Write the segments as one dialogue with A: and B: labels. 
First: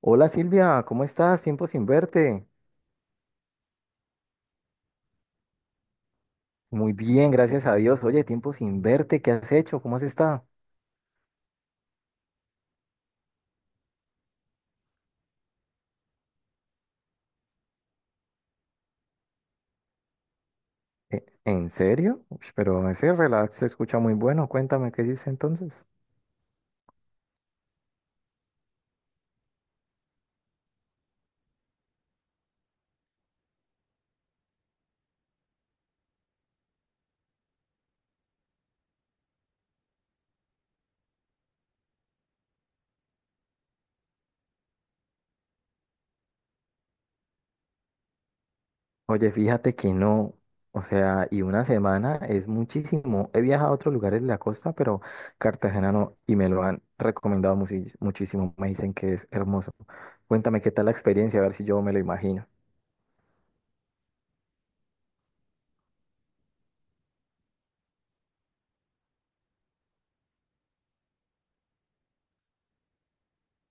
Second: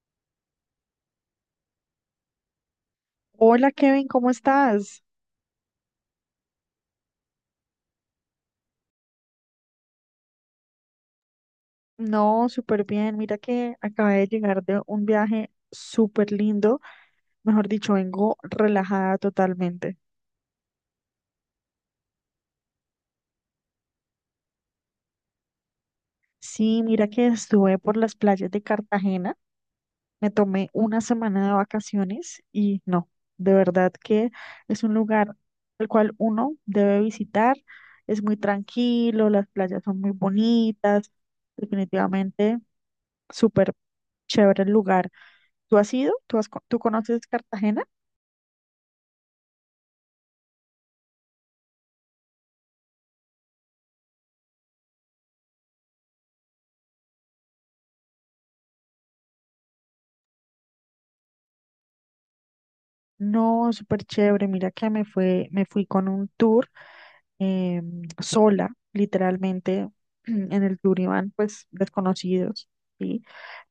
A: Hola Silvia, ¿cómo estás? Tiempo sin verte.
B: Hola Kevin, ¿cómo estás?
A: Muy bien, gracias a Dios. Oye, tiempo sin verte, ¿qué has hecho? ¿Cómo has estado?
B: No, súper bien. Mira que acabé de llegar de un viaje súper lindo. Mejor dicho, vengo relajada totalmente.
A: ¿En serio? Ush, pero ese relax se escucha muy bueno. Cuéntame, ¿qué hiciste entonces?
B: Sí, mira que estuve por las playas de Cartagena. Me tomé una semana de vacaciones y no, de verdad que es un lugar el cual uno debe visitar. Es muy tranquilo, las playas son muy bonitas. Definitivamente, súper chévere el lugar. ¿Tú has ido? ¿Tú conoces Cartagena?
A: Oye, fíjate que no. O sea, y una semana es muchísimo. He viajado a otros lugares de la costa, pero Cartagena no, y me lo han recomendado muchísimo. Me dicen que es hermoso. Cuéntame qué tal la experiencia, a ver si yo me lo imagino.
B: No, súper chévere. Mira que me fui con un tour eh, sola, literalmente. En el tour iban pues desconocidos, ¿sí?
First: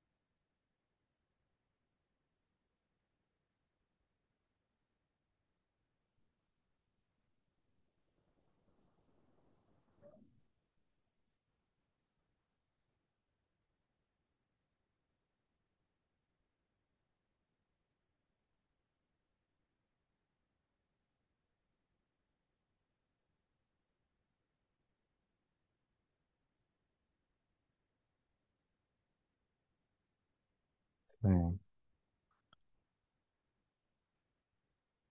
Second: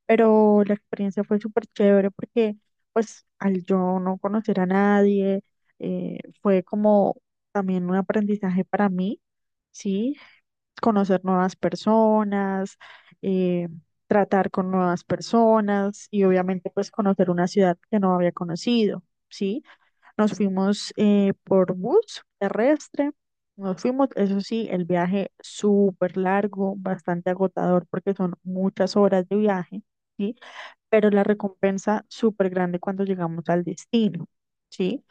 B: Pero la experiencia fue súper chévere porque pues al yo no conocer a nadie, fue como también un aprendizaje para mí, ¿sí? Conocer nuevas personas, eh, tratar con nuevas personas y obviamente pues conocer una ciudad que no había conocido, ¿sí? Nos fuimos por bus terrestre, nos fuimos, eso sí, el viaje súper largo, bastante agotador porque son muchas horas de viaje, ¿sí? Pero la
A: Mm.
B: recompensa súper grande cuando llegamos al destino, ¿sí?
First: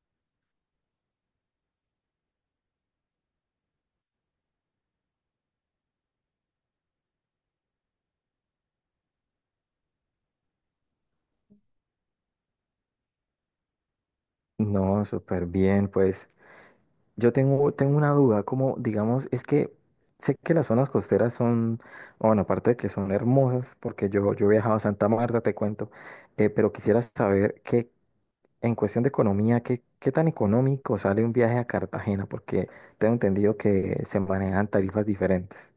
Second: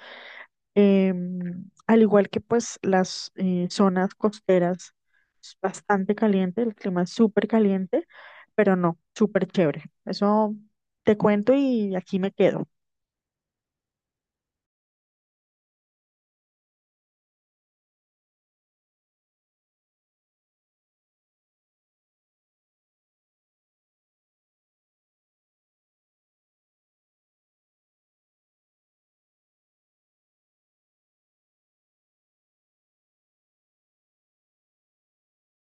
B: Al igual que pues las zonas costeras, es bastante caliente, el clima es súper caliente, pero no, súper chévere. Eso te cuento y aquí me quedo.
A: No, súper bien, pues. Yo tengo una duda, como digamos, es que sé que las zonas costeras son, bueno, aparte de que son hermosas, porque yo he viajado a Santa Marta, te cuento, pero quisiera saber que en cuestión de economía, ¿qué tan económico sale un viaje a Cartagena? Porque tengo entendido que se manejan tarifas diferentes.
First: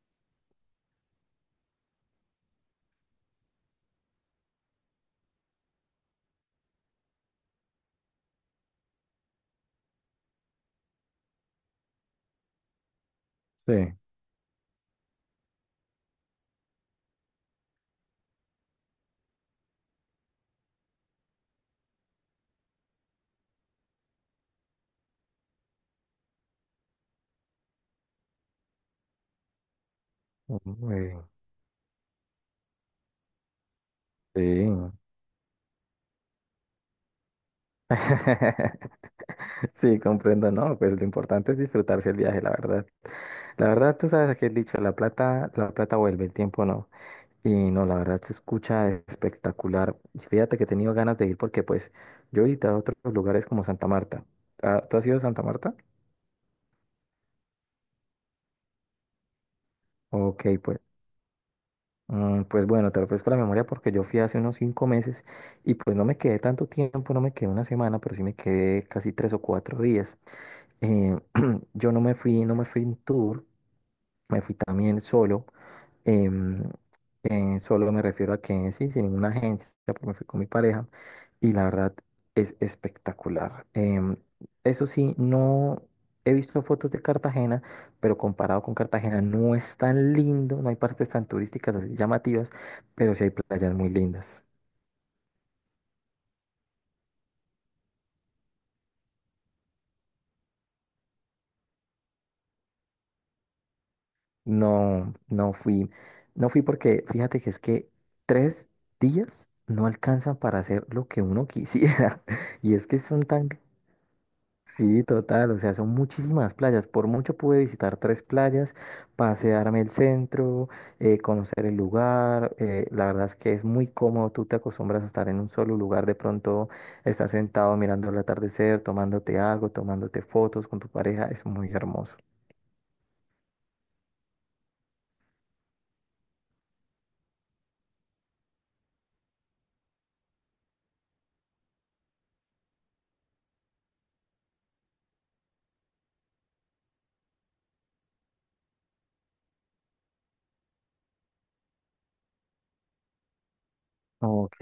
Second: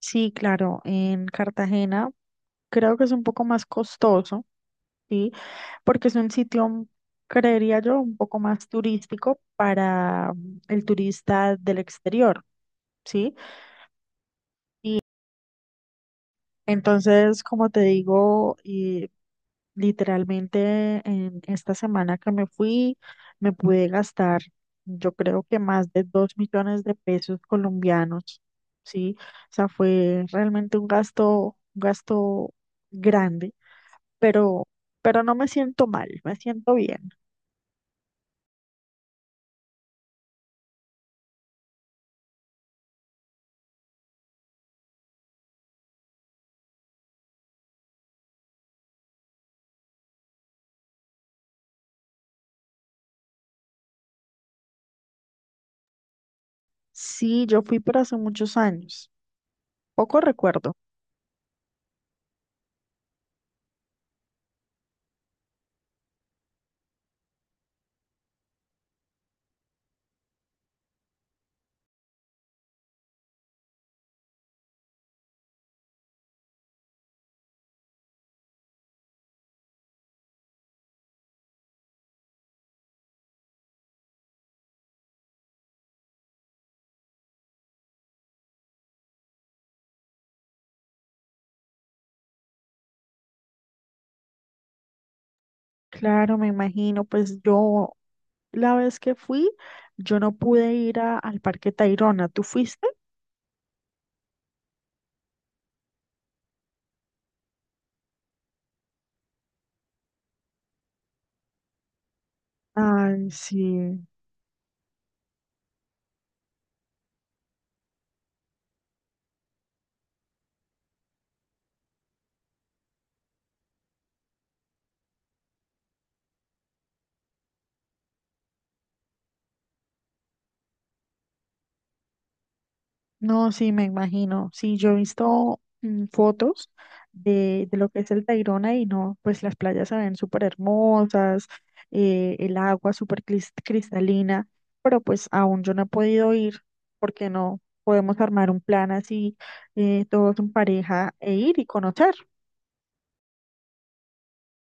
B: Sí, claro, en Cartagena creo que es un poco más costoso. Sí, porque es un sitio, creería yo, un poco más turístico para el turista del exterior, ¿sí?
A: Sí.
B: Entonces, como te digo, y literalmente en esta semana que me fui, me pude gastar, yo creo que más de 2 millones de pesos colombianos, ¿sí? O sea, fue realmente
A: Uy,
B: un gasto grande,
A: sí.
B: pero, no me siento mal, me siento bien.
A: Sí, comprendo, ¿no? Pues lo importante es disfrutarse el viaje, la verdad. La verdad, tú sabes aquel dicho, la plata vuelve, el tiempo no. Y no, la verdad se escucha espectacular. Y fíjate que he tenido ganas de ir porque pues yo he visitado otros lugares como Santa Marta. Ah, ¿tú has ido a Santa Marta?
B: Sí, yo fui, pero hace muchos años. Poco
A: Ok,
B: recuerdo.
A: pues, pues bueno, te refresco la memoria porque yo fui hace unos 5 meses y pues no me quedé tanto tiempo, no me quedé una semana, pero sí me quedé casi 3 o 4 días. Eh, yo no me fui en tour, me fui también solo. Em, Solo me refiero a que sí, sin ninguna agencia, porque me fui con mi pareja y la verdad es espectacular. Eso sí, no he visto fotos de Cartagena, pero comparado con Cartagena no es tan lindo, no hay partes tan turísticas así llamativas, pero sí hay playas muy lindas.
B: Claro, me imagino, pues yo la vez que fui, yo no pude ir al Parque Tayrona. ¿Tú fuiste?
A: No, no fui porque fíjate que es que 3 días no alcanzan para hacer lo que uno quisiera. Y es que son
B: Ay,
A: tan...
B: sí.
A: Sí, total, o sea, son muchísimas playas. Por mucho pude visitar tres playas, pasearme el centro, conocer el lugar. La verdad es que es muy cómodo, tú te acostumbras a estar en un solo lugar, de pronto estar sentado mirando el atardecer, tomándote algo, tomándote fotos con tu pareja, es muy hermoso.
B: No, sí, me imagino. Sí, yo he visto fotos de lo que es el Tayrona y no, pues las playas se ven súper hermosas, el agua súper cristalina, pero pues aún yo no he podido ir porque no podemos armar un plan así, todos en pareja e ir y conocer.
A: Ok,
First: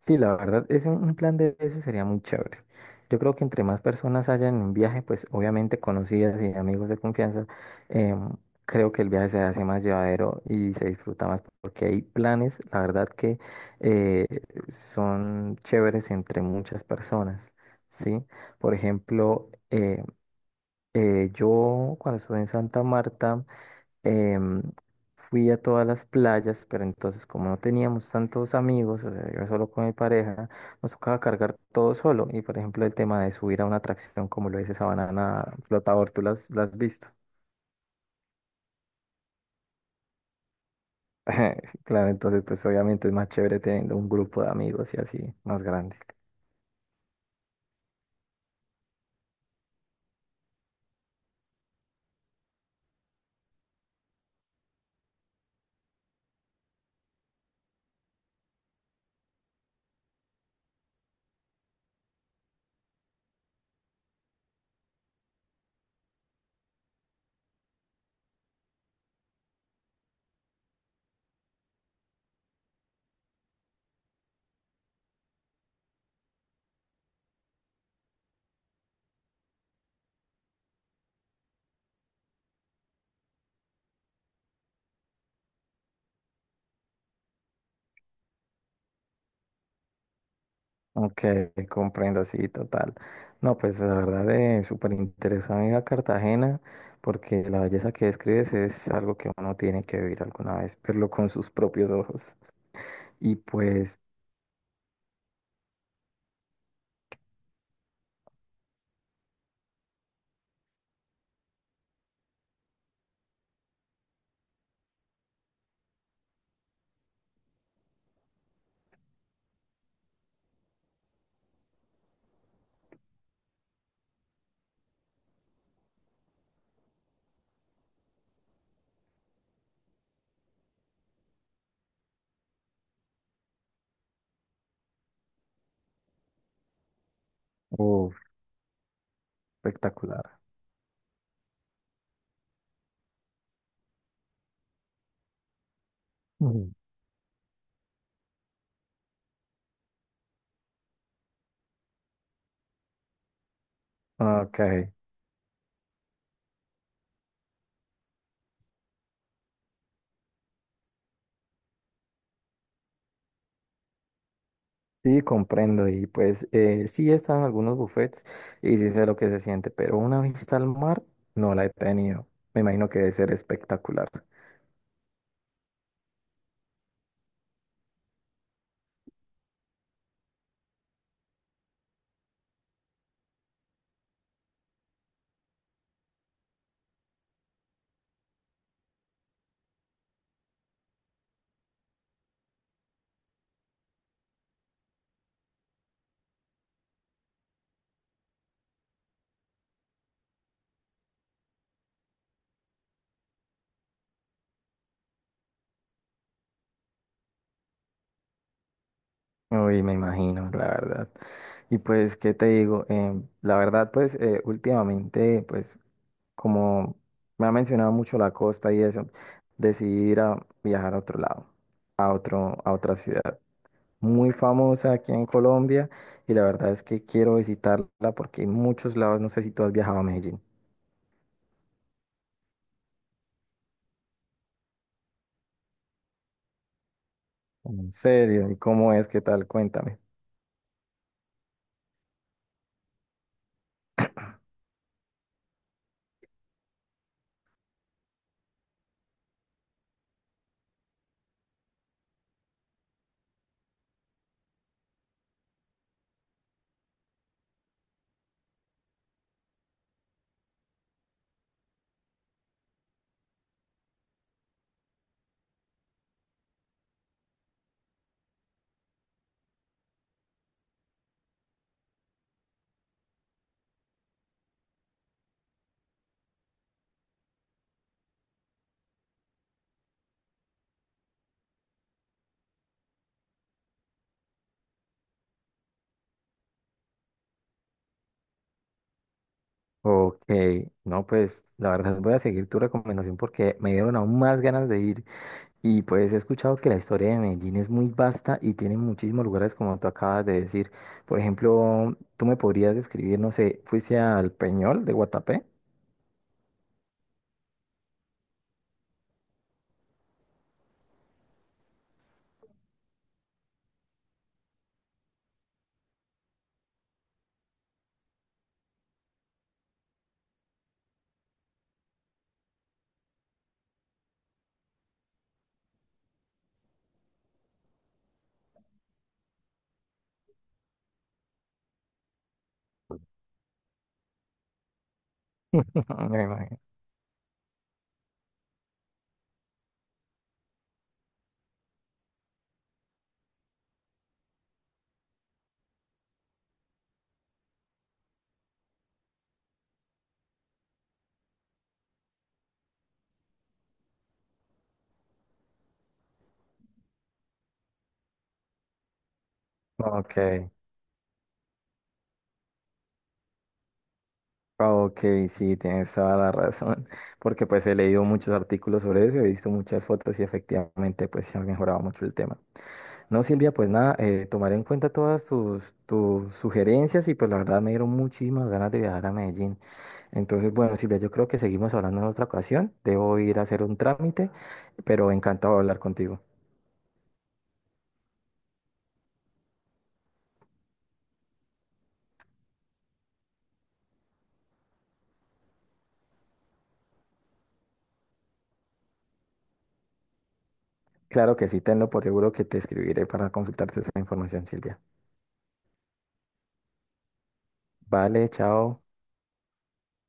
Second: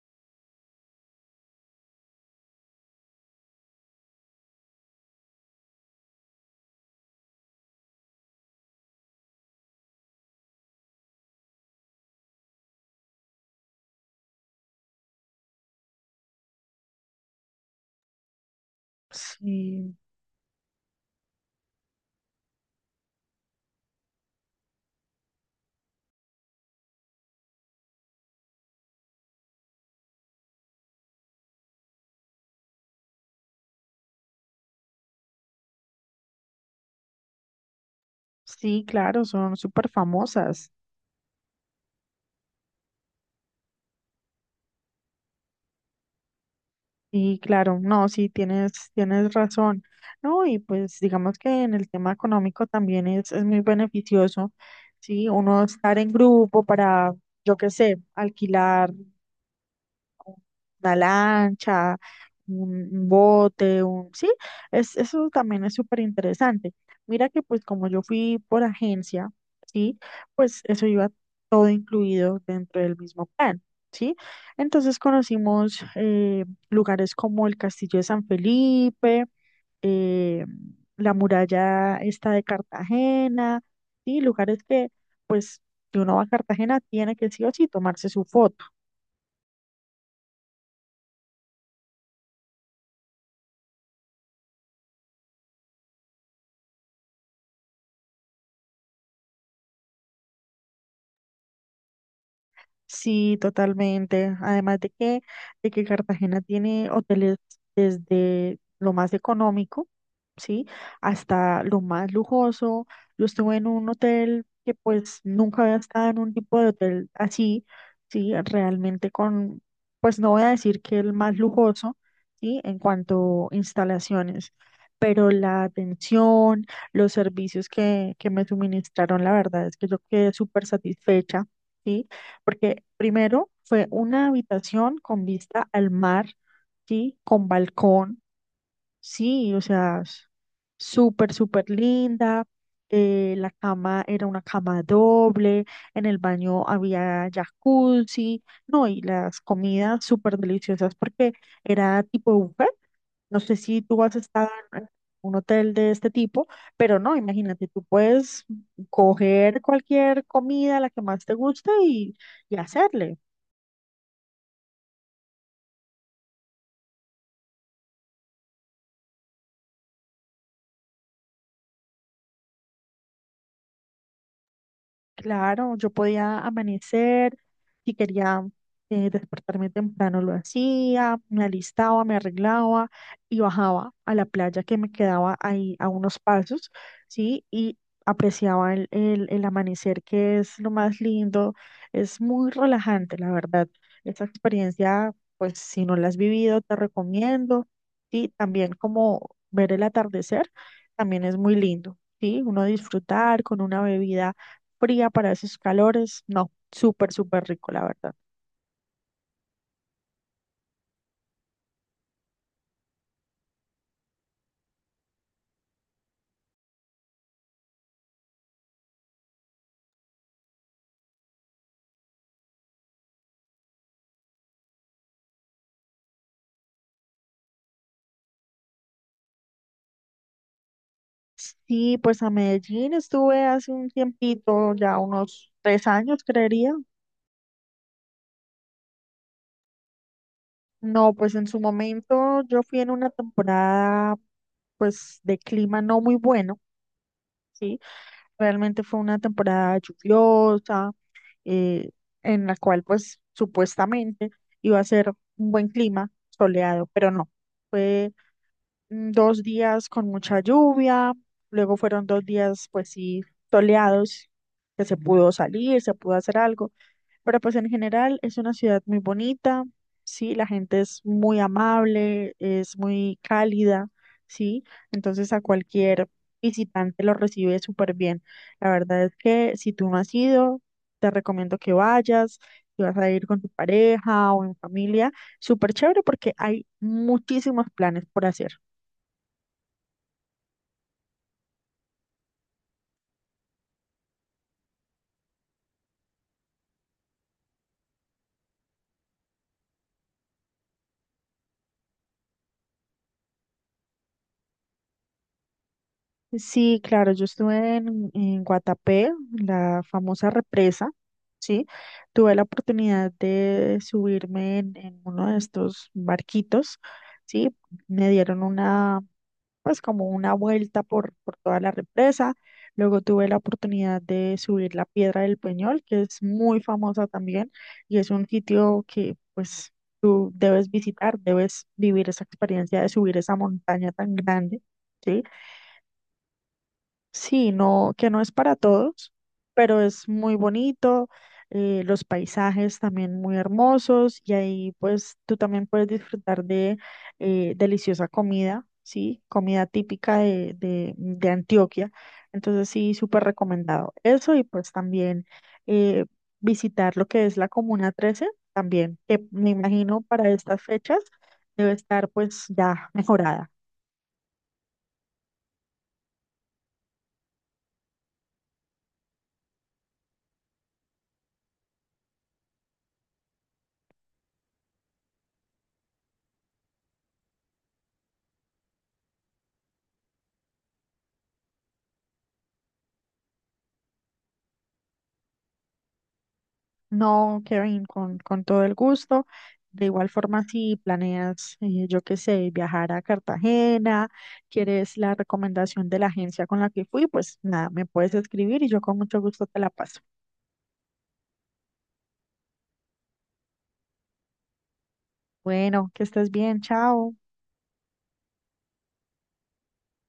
A: sí, la verdad, es un plan de eso sería muy chévere. Yo creo que entre más personas hayan en un viaje, pues obviamente conocidas y amigos de confianza, em, creo que el viaje se hace más llevadero y se disfruta más porque hay planes, la verdad, que eh, son chéveres entre muchas personas, ¿sí? Por ejemplo,
B: Sí,
A: yo cuando estuve en Santa Marta, em, fui a todas las playas, pero entonces como no teníamos tantos amigos, o sea, iba solo con mi pareja, nos tocaba cargar todo solo. Y por ejemplo, el tema de subir a una atracción como lo dice esa banana flotador, tú las has visto.
B: sí, claro, son súper famosas.
A: Claro, entonces pues obviamente es más chévere teniendo un grupo de amigos y así, más grande.
B: Sí, claro, no, sí, tienes razón. No, y pues digamos que en el tema económico también es muy beneficioso, sí, uno estar en grupo para, yo qué sé, alquilar una lancha, un bote. Sí, eso también es súper interesante. Mira que pues como yo fui por agencia, ¿sí? Pues eso iba todo incluido dentro del mismo plan, ¿sí? Entonces conocimos lugares como el Castillo de San Felipe, eh, la muralla esta de Cartagena, ¿sí? Lugares que pues si uno va a Cartagena tiene que sí o sí tomarse su foto.
A: Ok, comprendo, sí, total. No, pues la verdad es súper interesante ir a Cartagena porque la belleza que describes es algo que uno tiene que vivir alguna vez, verlo con sus propios ojos. Y
B: Sí,
A: pues,
B: totalmente. Además de que Cartagena tiene hoteles desde lo más económico, ¿sí? Hasta lo más lujoso. Yo estuve en un hotel que pues nunca había estado en un tipo de hotel así, ¿sí? Realmente con, pues no voy a decir que el más lujoso, ¿sí? En cuanto a instalaciones, pero la atención, los servicios que me suministraron, la verdad es que yo quedé súper satisfecha. ¿Sí? Porque primero fue una habitación con vista al mar, ¿sí? Con
A: uf,
B: balcón, sí, o sea,
A: espectacular.
B: súper, súper linda. La cama era una cama doble, en el baño
A: Ujú.
B: había jacuzzi, no, y las comidas súper deliciosas porque era tipo buffet. No sé si tú has estado
A: Ok,
B: en un hotel de este tipo, pero no, imagínate, tú puedes coger cualquier comida, la que más te gusta y hacerle.
A: sí, comprendo. Y pues, sí están algunos buffets y sí sé lo que se siente, pero una vista al mar no la he tenido. Me imagino que debe ser espectacular.
B: Claro, yo podía amanecer, si quería despertarme temprano lo hacía, me alistaba, me arreglaba y bajaba a la playa que me quedaba ahí a unos pasos, ¿sí? Y apreciaba el amanecer, que es lo más lindo, es muy relajante, la verdad. Esa experiencia, pues si no la has vivido, te recomiendo, y también como ver el atardecer, también es muy lindo, ¿sí? Uno disfrutar con una bebida fría para esos calores. No, súper, súper rico, la verdad.
A: Uy, me imagino, la verdad. Y pues, ¿qué te digo? La verdad, pues, últimamente, pues, como me ha mencionado mucho la costa y eso, decidí ir a viajar a otro lado, a otra ciudad muy famosa aquí en Colombia y la verdad es que quiero visitarla porque hay muchos lados, no sé si tú has viajado a Medellín.
B: Sí, pues a Medellín estuve hace un tiempito, ya unos 3 años, creería.
A: En serio, ¿y cómo es? ¿Qué tal? Cuéntame.
B: No, pues en su momento yo fui en una temporada, pues de clima no muy bueno, ¿sí? Realmente fue una temporada lluviosa, eh, en la cual pues supuestamente iba a ser un buen clima soleado, pero no. Fue 2 días con mucha lluvia, luego fueron 2 días, pues sí, soleados, que se pudo salir, se pudo hacer algo, pero pues en general es una ciudad muy bonita, sí, la gente es muy amable, es muy cálida, sí, entonces a cualquier visitante lo recibe súper bien. La verdad es que si tú no has ido, te recomiendo que vayas. Si vas a ir con tu pareja o en familia, súper chévere porque hay muchísimos planes por hacer.
A: Ok, no, pues la verdad voy a seguir tu recomendación porque me dieron aún más ganas de ir. Y pues he escuchado que la historia de Medellín es muy vasta y tiene muchísimos lugares como tú acabas de decir. Por ejemplo, tú me podrías describir, no sé, ¿fuiste al Peñol de Guatapé?
B: Sí, claro, yo estuve en Guatapé, la famosa represa, ¿sí? Tuve la oportunidad de subirme en uno de estos barquitos, ¿sí? Me dieron una, pues como una vuelta por toda la represa. Luego tuve la oportunidad de subir la Piedra del Peñol, que es muy famosa también y es un sitio que, pues, tú debes visitar, debes vivir esa experiencia de subir esa montaña tan grande, ¿sí?
A: Me imagino.
B: Sí, no, que no es para todos, pero es muy bonito, los paisajes también muy hermosos y ahí pues tú también puedes disfrutar de deliciosa comida, ¿sí? Comida típica de Antioquia. Entonces sí, súper recomendado. Eso y pues también eh, visitar lo que es la Comuna 13 también, que me imagino
A: Ok,
B: para estas fechas debe estar pues ya mejorada.
A: ok, sí, tienes toda la razón, porque pues he leído muchos artículos sobre eso, he visto muchas fotos y efectivamente pues se ha mejorado mucho el tema. No, Silvia, pues nada, tomaré en cuenta todas tus sugerencias y pues la verdad me dieron muchísimas ganas de viajar a Medellín. Entonces, bueno, Silvia, yo creo que seguimos hablando en otra ocasión. Debo ir a hacer un trámite, pero encantado de hablar contigo.
B: No, Kevin, con todo el gusto. De igual forma, si planeas, yo qué sé, viajar a Cartagena, quieres la recomendación de la agencia con la que fui, pues nada, me puedes escribir y yo con mucho gusto te la paso.
A: Claro que sí, tenlo por seguro que te escribiré para consultarte esa información, Silvia.
B: Bueno, que estés bien, chao.
A: Vale, chao.